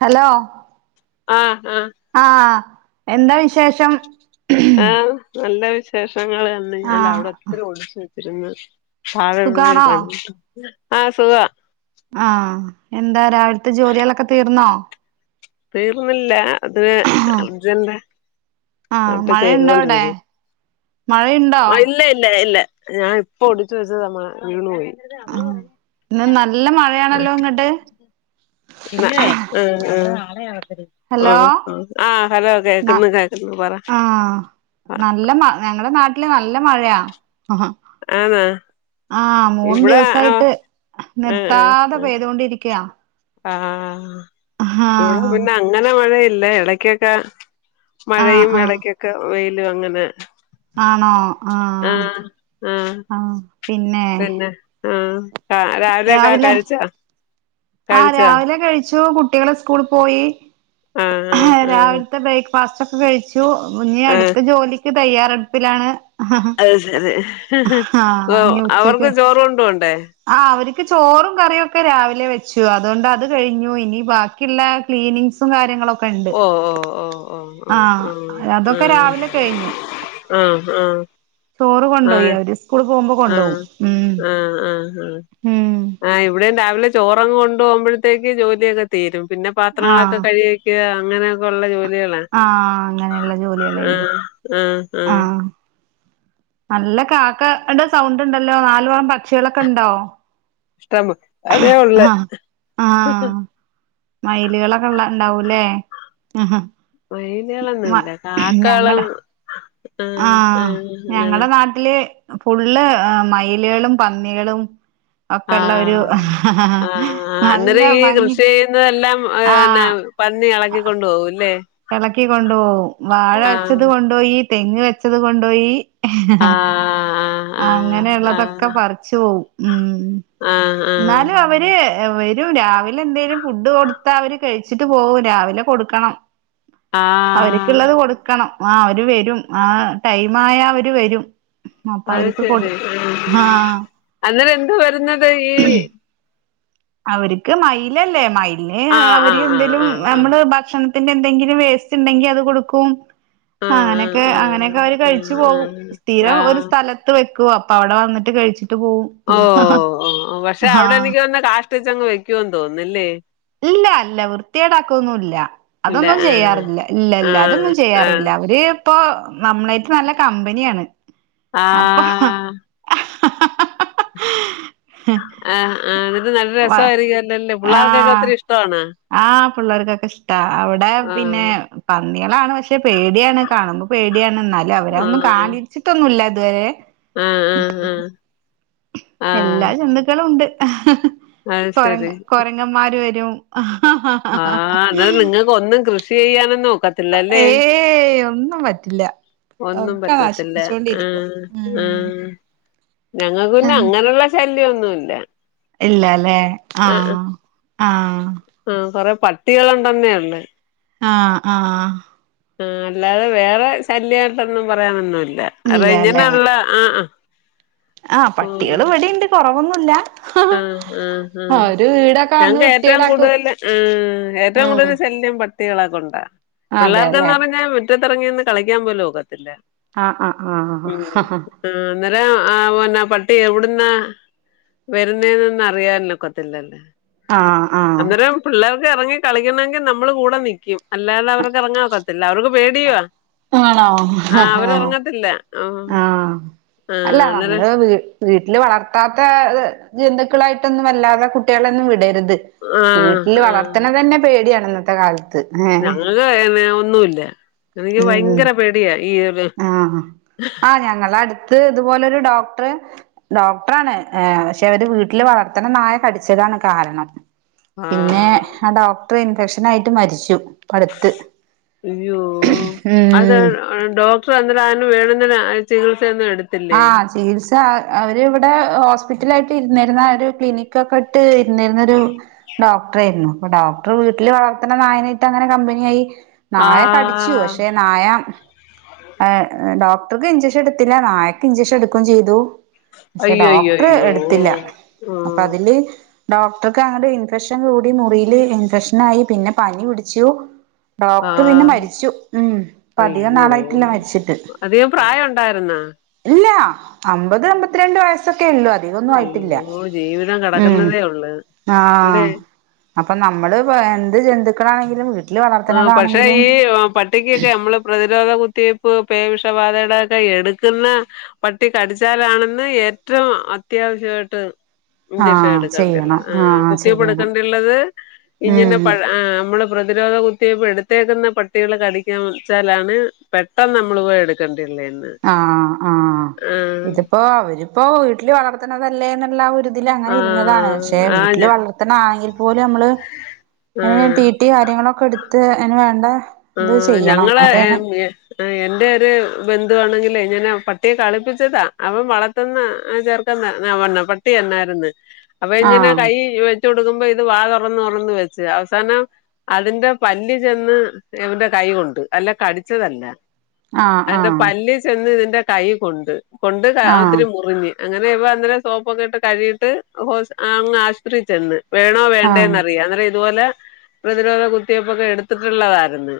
Hello ആഹ് ആഹ് ആഹ്എന്താ വിശ് ആ നല്ല വിശേഷങ്ങള് തന്നെ അല്ല ആഹ് അവിടോത്തിരി ഒഴിച്ച് വെ ഇരുന്ന് താഴെയുള്ളൊരു സുഖാണോ കാണും ആഹ് സുഖവാ ആഹ് എന്താ രാവിൽത്തെ ജോലികളൊക്കെ തീർന്നോ? തീർന്നില്ല അത് അർജന്റ ആഹ് ആയിട്ട് മഴയുണ്ടോ അവിടെ ചെയ്തൊണ്ടിരിക്കണ് മഴയുണ്ടോ ഓ ഇല്ല ഇല്ല ഇല്ല ഞാൻ ഇപ്പോ ഒടിച്ച് വെച്ചതാമ്മ വീണു പോയി ആഹ് ഇന്ന് നല്ല മഴയാണല്ലോ ഇങ്ങ്ട്ട് നാ പിന്നെ ആഹ് ആഹ് എന്നാ നാളെ ആവട്ടടി ഹലോ ആഹ് ആഹ് ഹലോ ന കേക്ക്ന്ന് കേക്കുന്ന് പറ ആഹ് നല്ല മ ഞങ്ങടെ നാട്ടില് നല്ല മഴയാ ആഹ് ആന്നാ ആഹ് മൂന്ന് ഇവിടെ ആഹ് ദിവസായിട്ട് ആഹ് നിർത്താതെ ആഹ് പെയ്തോണ്ടിരിക്യാ ആഹ് ഇവടെ പിന്നെ അങ്ങനെ മഴയില്ല എടക്കൊക്കെ ആഹ് മഴയും ആഹ് എടയ്ക്കൊക്കെ വെയിലും അങ്ങനെ ആണോ ആഹ് ആഹ് പിന്നെ ആഹ് കാ രാവിലോക്കെ കയിച്ചോ? ആ രാവിലെ കഴിച്ചു കുട്ടികള് സ്കൂള് പോയി ആഹ് രാവിൽത്തെ ബ്രേക്ക്ഫാസ്റ്റ് ഒക്കെ കഴിച്ചു ഇനി ആഹ് അടുത്ത ജോലിക്ക് തയ്യാറെടുപ്പിലാണ് ആഹ് അത് ശരി അപ്പോ ഇനി ഉച്ചക്ക് അവർക്ക് ചോറ് കൊണ്ടുപോണ്ടെ ആഹ് അവര്ക്ക് ചോറും കറിയോക്കെ രാവിലെ വെച്ചു അതുകൊണ്ട് അത് കഴിഞ്ഞു ഇനി ബ ക്കിള്ള ക്ലീനിങ്ങ്സും കാര്യങ്ങളൊ ഓ ഓ ഓ ഓ ആഹ് അതൊക്കെ രാവിലെ കയിഞ്ഞു ഉം ഉം കൊണ്ടോയി ആഹ് അവര് സ്കൂള് പോകുമ്പോ കൊണ്ടോവും ആഹ് ഉം ആഹ് ആഹ് ആഹ് ഉം ആഹ് ഇവടെയും രാവിലെ ചോറങ്ങ് കൊണ്ട് പോമ്പഴത്തേക്ക് ജോലിയൊക്കെ തീരും പിന്നെ പാത്രങ്ങളൊക്കെ ആഹ് കയി ക്ക അങ്ങനെക്കെ ഒള്ള ജോലികളാ ആഹ് അങ്ങനെയോള്ള ജോലികളെ ഇള്ളൂ ആഹ് ആഹ് ആഹ് ആഹ് നല്ല കാക്ക ടെ സൗണ്ട് ഉണ്ടല്ലോ നാലുപൊറം പക്ഷികളൊക്കെ ഇണ്ടോ ഇഷ്ടം അതെ ഒള്ള് മയില്കളൊക്കെ ഒള്ള ഇണ്ടാവൂല്ലേ മയില് കളൊന്നുല്ല കാക്കകളും ഞങ്ങടെ ഉം ഉം ഇങ്ങനെ ല് ഫുള്ള് മയിലെളും പന്നികളും ഒക്കെള്ള ഒരു ആഹ് ആ നല്ല അന്നേരം ഈ ഭംഗി കൃഷിയെ ന്നതെല്ലാം ഏ പിന്നെ ആഹ് പന്നി എളക്കിക്കൊണ്ടു പോകും അല്ലേ എളക്കി കൊണ്ടൊവും വാഴ വെച്ചത് കൊണ്ടൊയി തെങ്ങ് വെച്ചത് കൊണ്ടൊയി ആഹ് ആഹ് അങ്ങനെയുള്ളതൊക്കെ ആഹ് പറച്ച് പോവും ഉം ആഹ് ആഹ് എന്നാലും അ വര് വരും രാവിലെ എന്തേലും ഫുഡ് കൊടുത്താ അവര് കഴിച്ചിട്ട് പോവും രാവിലെ കൊടുക്കണം ആഹ് അവര്ക്കുള്ളത് കൊടുക്കണം ആ അവര് വരും ആ ടൈം ആയാ അവര് വരും അപ്പോ അത് അവര്ക്ക് കൊടു ശരി ആഹ് ആഹ് അന്നേരം എന്ത് വരുന്നത് ഈ അവര്ക്ക് മയിൽ അല്ലേ മയിൽന് ആഹ് അവര് ആഹ് ആഹ് എന്തേലും ആഹ് ആഹ് നമ്മള് ഭക്ഷണ ത്തിന്റെ എന്തെങ്കിലും വേസ്റ്റ് ഇണ്ടെങ്കി അത് കൊടുക്കും ആഹ് ആഹ് അങ്ങനെയൊക്കെ അങ്ങനെയൊക്കെ അവര് ആഹ് കഴിച്ചു ആഹ് പോകും ആഹ് സ്ഥിരം ഒരു ആഹ് സ്ഥല ത്ത് വെക്കും അപ്പോ അവിടെ വന്നിട്ട് കഴിച്ചിട്ട് പോവും ഓ ഓ പക്ഷെ അവിടെ ആഹ് അതികം കാഷ്ടിച്ചങ് വെക്കുവന്ന് തോന്നുന്നേല്ലേ ഇല്ല അല്ല വൃത്തിയേടാക്കൊന്നില്ല ഇല്ല അതൊന്നും ആഹ് ചെയ്യാറില്ല ഇല്ല ഇല്ല അതൊന്നും ചെയ്യാറില്ല ആഹ് ആഹ് അവര് ഇപ്പോ നമ്മളായിട്ട് നല്ല കമ്പനിയാണ് അപ്പോ ആഹ് [unintelligible] ആഹ് ആഹ് എന്നിട്ട് നല്ല രസായിരിക്കും അല്ലല്ലേ പിള്ളേർക്കൊക്കെ ആഹ് ഒത്തിരി ഇഷ്ടണോ ആഹ് പിള്ളേർക്കൊക്കെ ഇഷ്ടാ അവടെ പിന്നെ ആഹ് പന്നിളാണ് പക്ഷെ പേടിയാണ് കാണുമ്പോ പേടിയാണ് എന്നാലും അവരാന്നും ആഹ് കാണി ച്ചിട്ടൊന്നുല്ല ഇതുവരെ ആഹ് ആഹ് ആഹ് എല്ലാ ആഹ് ജന്തുക്കളും ഉണ്ട് അത് കൊര ശരി കൊരങ്ങന്മാര് വരും [unintelligible] ആഹ് ഇതാണ് നിങ്ങ് ഒന്നും കൃഷി ചെയ്യാനോ ഏയ് ഒന്നും പറ്റില്ല ഒന്നും ഒക്കെ പറ്റത്തില്ല നശിപ്പിരിക്കും ആഹ് ഉം ആഹ് ഞങ്ങൾക്ക് പന്നെ അങ്ങനെയുള്ള ശല്യോന്നുല്ല ഇല്ലല്ലേ ആഹ് ആഹ് ആഹ് കൊറെ പട്ടികള് ഉണ്ടന്നെയുള്ളൂ ആഹ് ആഹ് ഹ് അല്ലാതെ വേറെ ശല്യയിട്ടൊന്നും പറയാനൊന്നും ഇല്ല അതെ ഇങ്ങനെ ഒള്ള ആ ഹ് ആ പട്ടികള് ഇവിടെം ഇണ്ട് കൊറവൊന്നുല്ല ആഹ് ആഹ് ആഹ് ഒരു വീടൊക്കെ വന്ന് ഞങ്ങക്ക് ഏറ്റവും വൃത്തിയേടാക്കും കൂടുതല് ആഹ് ഏറ്റവും ഉം കൂടുതല് ശല്യം പ കുട്ടികളെ കൊണ്ട പിള്ളേർക്കെ അതെല്ലേ ന്നു പറഞ്ഞാൽ മുറ്റത്തിറങ്ങി നിന്ന് കളിക്കാൻ പോലും ക്കത്തില്ല ആഹ് ആഹ് ആഹ് ആ അന്നേരം ആ പിന്നെ പട്ടി എവിടുന്നാ വരുന്നേന്നെന്ന് അറിയാനൊക്കത്തില്ലല്ലോ ആഹ് ആഹ് അന്നേരം പിള്ളേർക്ക് എറങ്ങി കളിക്കണെങ്കി നമ്മള് കൂടെ നിക്കും അല്ലാതവർക്ക് എറങ്ങാനൊക്കത്തില്ല അവർക്ക് പേടിയുവാ ആഹ് ആണോ അവരെറങ്ങത്തില്ല ആഹ് അല്ല ആഹ് അന്നേരം നമ്മള് വീട്ട് വീട്ടില് വളർത്താത്ത തെഹ് ജന്തുക്കളായിട്ടൊന്നും വല്ലാതെ കുട്ടികളെ ഒന്നും വിടരുത് ആഹ് വീട്ടിൽ വളർത്തന തന്നെ പേടിയാണ് ഇന്നത്തെ കാലത്ത് ഏഹ് ഞങ്ങക്ക് ഏനെ ഒന്നും ഇല്ല എനിക്ക് ഉം ഭയങ്കര പേടിയാ ഈർ ആഹ് ആഹ് ആ ഞങ്ങളടിത്ത് ഇതുപോലൊരു ഡോക്ടറെ ഡോക്ടറാണ് ഏഹ് പക്ഷെ അവര് വീട്ടില് വളർത്തണ നായ കടിച്ചതാണ് കാരണം ആഹ് പിന്നെ ആ ഡോക്ടറെ ഇൻഫെക്ഷനായിട്ട് മരിച്ചു ഇപ്പ അടുത്ത് അയ്യോ അത് ഡോക്ടറെ അന്നേരം ആതിനു വേണന്നെന ആ ചികിത്സയൊന്നും എടുത്ത് ആഹ് ചികിത്സ അവരിവിടെ ഹോസ്പിറ്റലായിട്ട് ഇരുന്നിരുന്ന ഒരു ക്ലിനിക്കൊക്കെ ഇട്ട് ട്ടിരുന്നിരുന്നൊരു ഡോക്ടറായിരുന്നു അപ്പ ഡോക് ടറു വീട്ടില് വളർത്തണ നായനേയിട്ടങ്ങനെ കമ്പിനി ആയി നായ കടിച്ചു ആഹ് പക്ഷെ നായ ഏഹ് ഡോക്ടർക്ക് ഇൻജെക്ഷൻ എടുത്തില്ല നായക്ക് ഇൻജെക്ഷൻ എടുക്കേം ചെയ്തു പക്ഷെ ഡോക്ടറെ അയ്യോയ്യോയ്യോ എടുത്തില്ല അപ്പ ആഹ് അതില് ഡോക്ടർക്ക് അങ്ങട്ട് ഇൻഫെക്ഷൻ കൂടി മുറിലെ ഇൻഫെക്ഷൻ ആയി പിന്നെ പനി പിടിച്ചു ഡോക്ടറു പിന്നെ ആഹ് മരിച്ചു ഉം ഇപ്പ അധികം അയ്യോ നാളായിട്ടില്ല മരിച്ചിട്ട് അധികം പ്രായം ഒണ്ടാരുന്നോ ഇല്ല അമ്പത് അമ്പത്തിരണ്ട് വയസ്സൊക്കേ ഉള്ളൂ അത് അധികൊന്നും ആയിട്ടില്ല അയ്യോ ജീവിതം ഉം കിടക്കുന്നതേ ഉള്ളൂ ആഹ് അല്ലേ അപ്പം നമ്മള് എന്തു ജന്തുക്കണാണെങ്കിലും വീട്ട് ആഹ് പക്ഷെ ഈ ആഹ് പട്ടിക്കൊക്കെ അമ്മളു പ്രതിരോധ കുത്തിവയ്പ്പ് പേ വിഷബാധേടെ ഒക്കെ എടുക്കുന്ന പട്ടി കടിച്ചാലാണെന്ന് ഏറ്റവും അത്യാവശ്യം ആയിട്ട് ഇൻജെക്ഷൻ ആഹ് ചെയ്യണം എടുക്കണ്ടിള്ളത് ആഹ് കുത്തിവയ്പ്പ് ചെയ്യണം എടുക്കണ്ടുള്ളത് ഇങ്ങനെ ഉം പഴ ആഹ് നമ്മള് പ്രതിരോധ കുത്ത് കുത്തിവയ്പ്പ് എടുത്തേക്കുന്ന പട്ടികള് കടിക്കാൻ വെച്ചാലാണ് പെട്ടെന്ന് നമ്മളു പോയി എടുക്കണ്ടുള്ളേനെ ആഹ് ആഹ് ഇതിപ്പോ അവരിപ്പോ വീട്ടിലു വളർത്തണതല്ലേന്നുള്ള ഒരിത് ഇതിൽ അങ്ങനിരുന്നതാണ് ആഹ് പക്ഷെ ആഹ് ഞ വീട്ടില് വളർത്തണ ആണെങ്കിൽ പോലും അമ്മള് അങ്ങെ ആഹ് റ്റി ട്ടി കാര്യങ്ങളൊക്കെ എടുത്ത് അയിനു വേണ്ട ഇത് ആഹ് ചെയ്യണം ഞങ്ങളെ ഏഹ് എന്നാലാണ് ഞ്ഞെ ആഹ് എന്റെ ഒരു ബന്ധുവാണെങ്കിലേ ഞാനാ പട്ടിയെ കളിപ്പിച്ചതാ അവൻ വളത് ത്തുന്ന ആ ചെറുക്കൻ നവണ്ണ പട്ടി എന്നാരുന്നു അപ്പ ഇങ്ങനെ ആഹ് കൈ വെച്ച് ട്ടു കൊടുക്കുമ്പം ഇത് വാ തുറന്ന് തുറന്ന് വെച്ച് അവസാനം അതിന്റെ പല്ലു ചെന്ന് എവന്റെ കൈ കൊണ്ടു അല്ലാ കടിച്ചതല്ല ആഹ് അതിന്റെ ആഹ് പല്ല് ചെന്ന് ഇതിന്റെ കൈ കൊണ്ട് കൊണ്ട് ആഹ് ഒത്തിരി മുറിഞ്ഞ് അങ്ങനെ ഇവ അന്നേരം സോപ്പൊക്കെ ഇട്ട് കഴീട്ട് ഹോസ് അങ്ങ് ആശൂത്രി ചെന്ന് വേണോ വേണ്ടയോന്ന് ആഹ് അറിയാ അന്നേരം ഇതുപോലെ പ്രതിരോധ കുത്തിവയ്പ്പൊക്കെ എടുത്തിട്ടുള്ളതാരുന്നു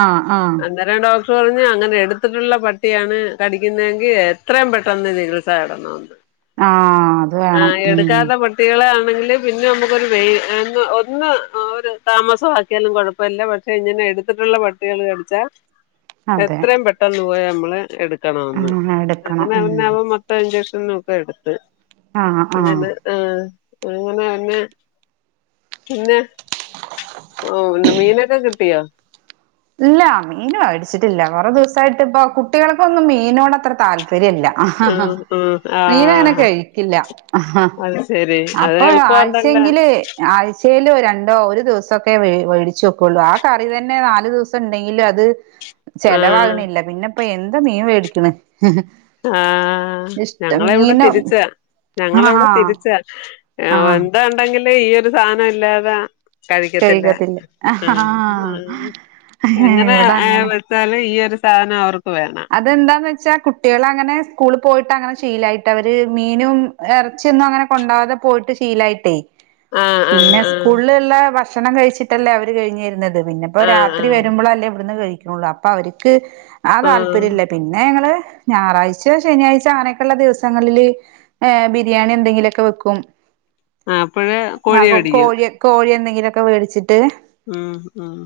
ആഹ് ആഹ് അന്നേരം ഡോക്ടറു പറഞ്ഞു അങ്ങനെ എടുത്തിട്ടുള്ള പട്ടിയാണ് കടിക്കുന്നതെങ്കിൽ എത്രയും പെട്ടെന്ന് ചികിത്സ ത്സ തേടണെന്ന് ആഹ് അത് വേണം ആഹ് ഉം എടുക്കാത്ത പട്ട ട്ടികളെ ആണെങ്കിലു പിന്നെ നമുക്കൊരു വെയ് അങ്ങ് ഒന്ന് ഒരു താമസമാക്കിയാലും കുഴപ്പമില്ല പട്ട് ഇങ്ങനെ എടുത്തിട്ടുള്ള പട്ടികളു കടിച്ചാ അതെ എത്രയും പെട്ടെന്ന് പൊയി നമ്മള് എടുക്ക്‌ ക്കണം എന്ന് ആഹ് എടുക്കണം അങ്ങനെ ഉം അവനവൻ മൊത്തം ഇൻജെക്ഷനും ഒക്കെ എടുത്തു ആഹ് ആഹ് അങ്ങനെ ആഹ് അങ്ങനെ അന്നെ പിന്നെ ഓഹ് ഇന്ന് മീനൊക്കെ കിട്ടിയാ ഇല്ല മീൻ വേടിച്ചിട്ടില്ല കൊറ ദിവസായിട്ട് ഇപ്പ കുട്ടികൾക്കൊന്നും മീനോട് അത്ര താല്പര്യല്ല ആ ആ മീൻ അങ്ങനെ ആ കഴിക്കില്ല അത് ശരി അത് അപ്പൊ ക്ഷേ എളുപ്പണ്ടല്ലോ എങ്കിൽ ആഴ്ചയിൽ രണ്ടോ ഒരു ദിവസൊക്കെ വേ വേടിച്ച് വെക്കുള്ളൂ ആ കറി തന്നെ നാല് ദിവ സൊണ്ടെങ്കിൽ അത് ആ ചെലവാകണില്ല പിന്നെ ഇപ്പൊ എന്ത് മീൻ വേടിക്കണ് ആഹ് ഞങ്ങളെ ഇവിടെ തിരിച്ച ഞങ്ങളെ ഇവിടെ ആഹ് തിരിച്ച ആഹ് എന്തോ ഉണ്ടെങ്കിലും ഈ ഒരു സാധനം ഇല്ലാതെ കഴിക്കത്തില്ലാ ആഹ് എങ്ങനെ ഇവിടെ അങ്ങനെ വെ ച്ചാലും ഈ ഒരു സാധനം അവർക്ക് വേണം അതെന്താന്ന് വെച്ചാ കുട്ടികള് അങ്ങനെ സ്കൂൾ പോയിട്ട് അങ്ങനെ ശീലായിട്ട് അവര് മീനും ഇറച്ചിയൊന്നും അങ്ങനെ കൊണ്ടാവാതെ പോയിട്ട് ശീലായിട്ടേ ആ ആ പിന്നെ ആ സ്കൂളിലുള്ള ഭക്ഷണം കഴിച്ചിട്ടല്ലേ അവര് കഴിഞ്ഞിരുന്നത് പിന്നെ അപ്പൊ ആ രാത്രി വരുമ്പോഴല്ലേ ഇവിടുന്ന് കഴിക്കുള്ളൂ അപ്പൊ അവർക്ക് ആഹ് ആ താല് ആ പിന്നെ ഞങ്ങള് ഞായറാഴ്ചയൊ ശനിയാഴ്ചയൊ അങ്ങനെക്കുള്ള ദിവസങ്ങളില് ഏഹ് ബിരിയാണി എന്തെങ്കിലുവൊക്കെ വെക്കും അപ്പഴ് കോഴി ആഹ് വേടിക്കും കോഴി കോഴി എന്തെങ്കിലുവൊക്കെ വേടിച്ചിട്ട് ഉം ഉം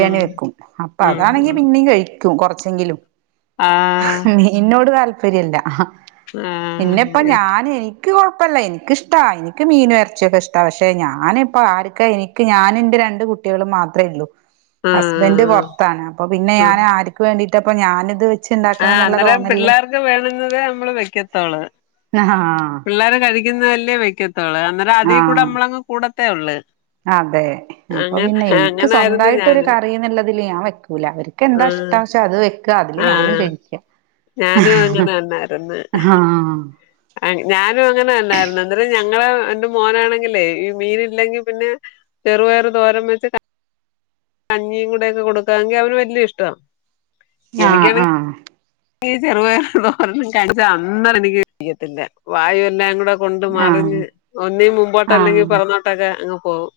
ഉം വെക്കും അപ്പൊ ഉം അതാണെങ്കി ഉം പിന്നെയും കഴിക്കും കുറച്ചെങ്കിലും ആഹ് മീനോട് താല്പര്യം ഇല്ല ആഹ് പിന്നിപ്പ ആഹ് ഞാന് എനി നിക്ക് കുഴപ്പോല്ല എനിക്കിഷ്ട എനിക്ക് മീൻ ഇറച്ചിയൊക്കെ ഇഷ്ട പക്ഷെ ഞാനിപ്പ ആർക്ക എനി ക്ക്‌ ഞാന് എന്റെ രണ്ട് കുട്ടികളും മാത്രേ ഉള്ളൂ ആഹ് ഹസ്ബൻഡ് പുറത്താണ് അപ്പൊ പിന്നെ ഞാൻ ആർക്ക് വേണ്ടിട്ടപ്പ ഞാനിത് വെച്ചുണ്ട ആഹ് അന്നേരം പിള്ളേർക്ക് വേണുന്നതേ നമ്മള് വെക്കത്തോളു ആഹ് പിള്ളേര് കഴി ക്കുന്ന അല്ലെ വെക്കത്തൊള്ളു അന്നേരം അതി കൂടെ ആഹ് നമ്മളങ് കൂടത്തേ ഉള്ളൂ അതെ അപ്പൊ പിന്നെ എനിക്ക് അങ്ങനായിരുന്നു സ്വന്തായിട്ടൊരു ഞാനും കറിന്നുള്ളതിൽ ഞാൻ വെക്കൂല അവർക്കെന്താ ഇഷ് ആഹ് ട്ടന്ന് വെച്ച അത് വെക്ക അതില് ഞാനും കഴിക്കും ആഹ് ഞാനും അങ്ങനെ തന്നായിരുന്നു ആഹ് ഞാനും അങ്ങനെ തന്നായിരുന്നു അന്നരം ഞങ്ങൾ എന്റെ മോനാണെങ്കിലേ ഈ മീന് ഇല്ലെങ്കി പിന്നെ ചെറുപയർ തോരൻ വെച്ചിട്ട് കഞ്ഞിയും കൂടെ ഒക്കെ കൊടുക്കാങ്കിൽ അവന് വല്യ ഇഷ്ടവാ ആഹ് എനിക്കാണെ ആഹ് ങ്കി ചെറുപയർ തോരനും കഴിച്ചാ അന്ന് എനിക്ക് ചെയ്യത്തില്ല വായു എല്ലാം കൂടെ കൊണ്ട് ആഹ് മറിഞ്ഞ് ഒന്നി മുമ്പോട്ട് അല്ലെങ്കി ആഹ് പിറമോ ട്ടൊക്കെ അങ് പോവും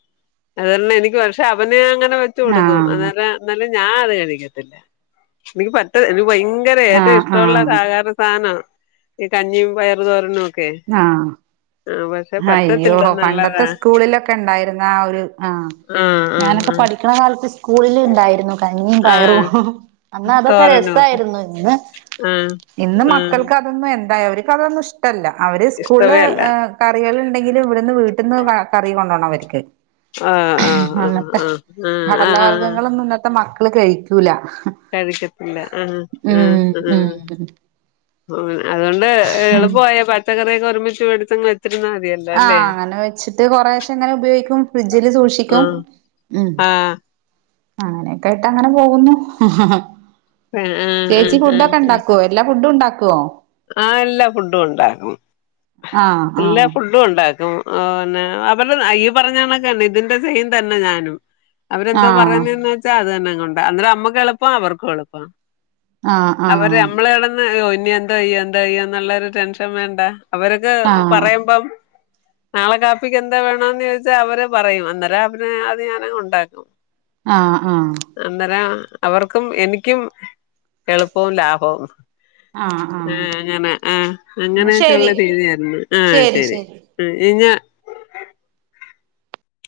അത് കാരണം എനിക്ക് പക്ഷെ അവന് അങ്ങനെ വെച്ചു കൊടുക്കും ആഹ് അന്നരം എന്നാലും ഞാൻ അത് കഴിക്കത്തില്ല എനിക്ക് പറ്റ എനിക്ക് ഭയ ങ്കര ഏറ്റവും ആഹ് ഇഷ്ടവുള്ള ആഹ് ആഹാര സാധന ഈ കഞ്ഞിയും പയറു തോരനും [unintelligible] ഹയ്യോ പണ്ടത്തെ നല്ലതാ സ്കൂളിലൊക്കെ ഉണ്ടായിരുന്ന ആഹ് ഒരു ആഹ് ആഹ് ആഹ് ഞാനൊക്കെ ആഹ് പഠിക്കു ന്ന കാലത്ത് സ്കൂളിൽ ഉണ്ടായിരുന്നു കഞ്ഞിയും പയറും ആഹ് അന്ന് അതൊക്കെ രസായിരുന്നു ഇന്ന് ഉം ഇന്ന് ഉം മക്കൾക്ക് അതൊന്നും എന്തായ് അവർക്കതൊന്നും ഇഷ്ടല്ല അവര് സ്കൂളില് ഇഷ്ടവേ അല്ല കറികൾ ഉണ്ടെങ്കിലും ഇവിടുന്ന് വീട്ടിന്ന് കറി കൊണ്ട് പോണം അവർക്ക് ആഹ് ആഹ് ആഹ് ആഹ് ആഹ് കടല ആഹ് ആഹ് വർഗ്ഗങ്ങളൊന്നും ഇന്നത്തെ മക്കള് കഴിക്കൂല കഴിക്കത്തില്ല ആഹ് ആഹ് ഉം ആഹ് ഉം അതുകൊണ്ട് എളുപ്പവായി പച്ചക്കറിയൊക്കെ ഒരുമിച്ച് വെടിച്ചങ് വെച്ചിരുന്നാ മതിയാ ആഹ് അങ്ങനെ വെച്ചിട്ട് കൊറെശെ ഇങ്ങനെ ഉപയോഗിക്കും ഫ്രിഡ്ജിൽ സൂക്ഷിക്കും ആഹ് ഉം ആഹ് അങ്ങനെയൊക്കെ ആയിട്ട് അങ്ങനെ പോകുന്നു ആഹ് ചേച്ചി ആഹ് ഫുഡ് ആഹ് ഒക്കെ ആഹ് ഉണ്ടാക്കോ എല്ലാ ഫുഡും ഉണ്ടാക്കോ ആഹ് എല്ലാ ഫുഡും ഉണ്ടാക്കും ആഹ് എല്ലാ ആഹ് ഫു ഡും ഉണ്ടാക്കും ഓന്നെ അവര് അഹ് ഈ പറഞ്ഞണക്കത്തന്നെ ഇതിന്റെ സെയിം തന്നെ ഞാനും അവരെന്തുവാ ആഹ് പറയുന്നെന്ന് വെച്ചാ വെച്ചാൽ അത് തന്നെ അങ്ങു ഉണ്ട അന്നേരം നമ്മക്ക് എളുപ്പം അവർക്കു എളുപ്പം ആഹ് അവര് നമ്മള് കടന്ന് ഓ ഇനി എന്തോയ്യോ എന്തോയ്യോ നുള്ളാര് ടെൻഷൻ വേണ്ട അവർക്ക് ആഹ് ആഹ് പറയുമ്പം നാളെ കാപ്പിക്ക് എന്താ വേണന്ന് ചോദിച്ചാൽ അവര് പറയും അന്നേരം അവര് അത് ഞാനങ്ങു ഉണ്ടാക്കും ആഹ് ആഹ് അന്നേരം അവർക്കും എനിക്കും എളുപ്പവും ലാഭവും ആഹ് ആഹ് ഏഹ് അങ്ങനെ ആഹ് എന്നാ അങ്ങനെയൊക്കെ ഉള്ള ശരി രീതിയായിരുന്നു ആഹ് ശരി ആഹ്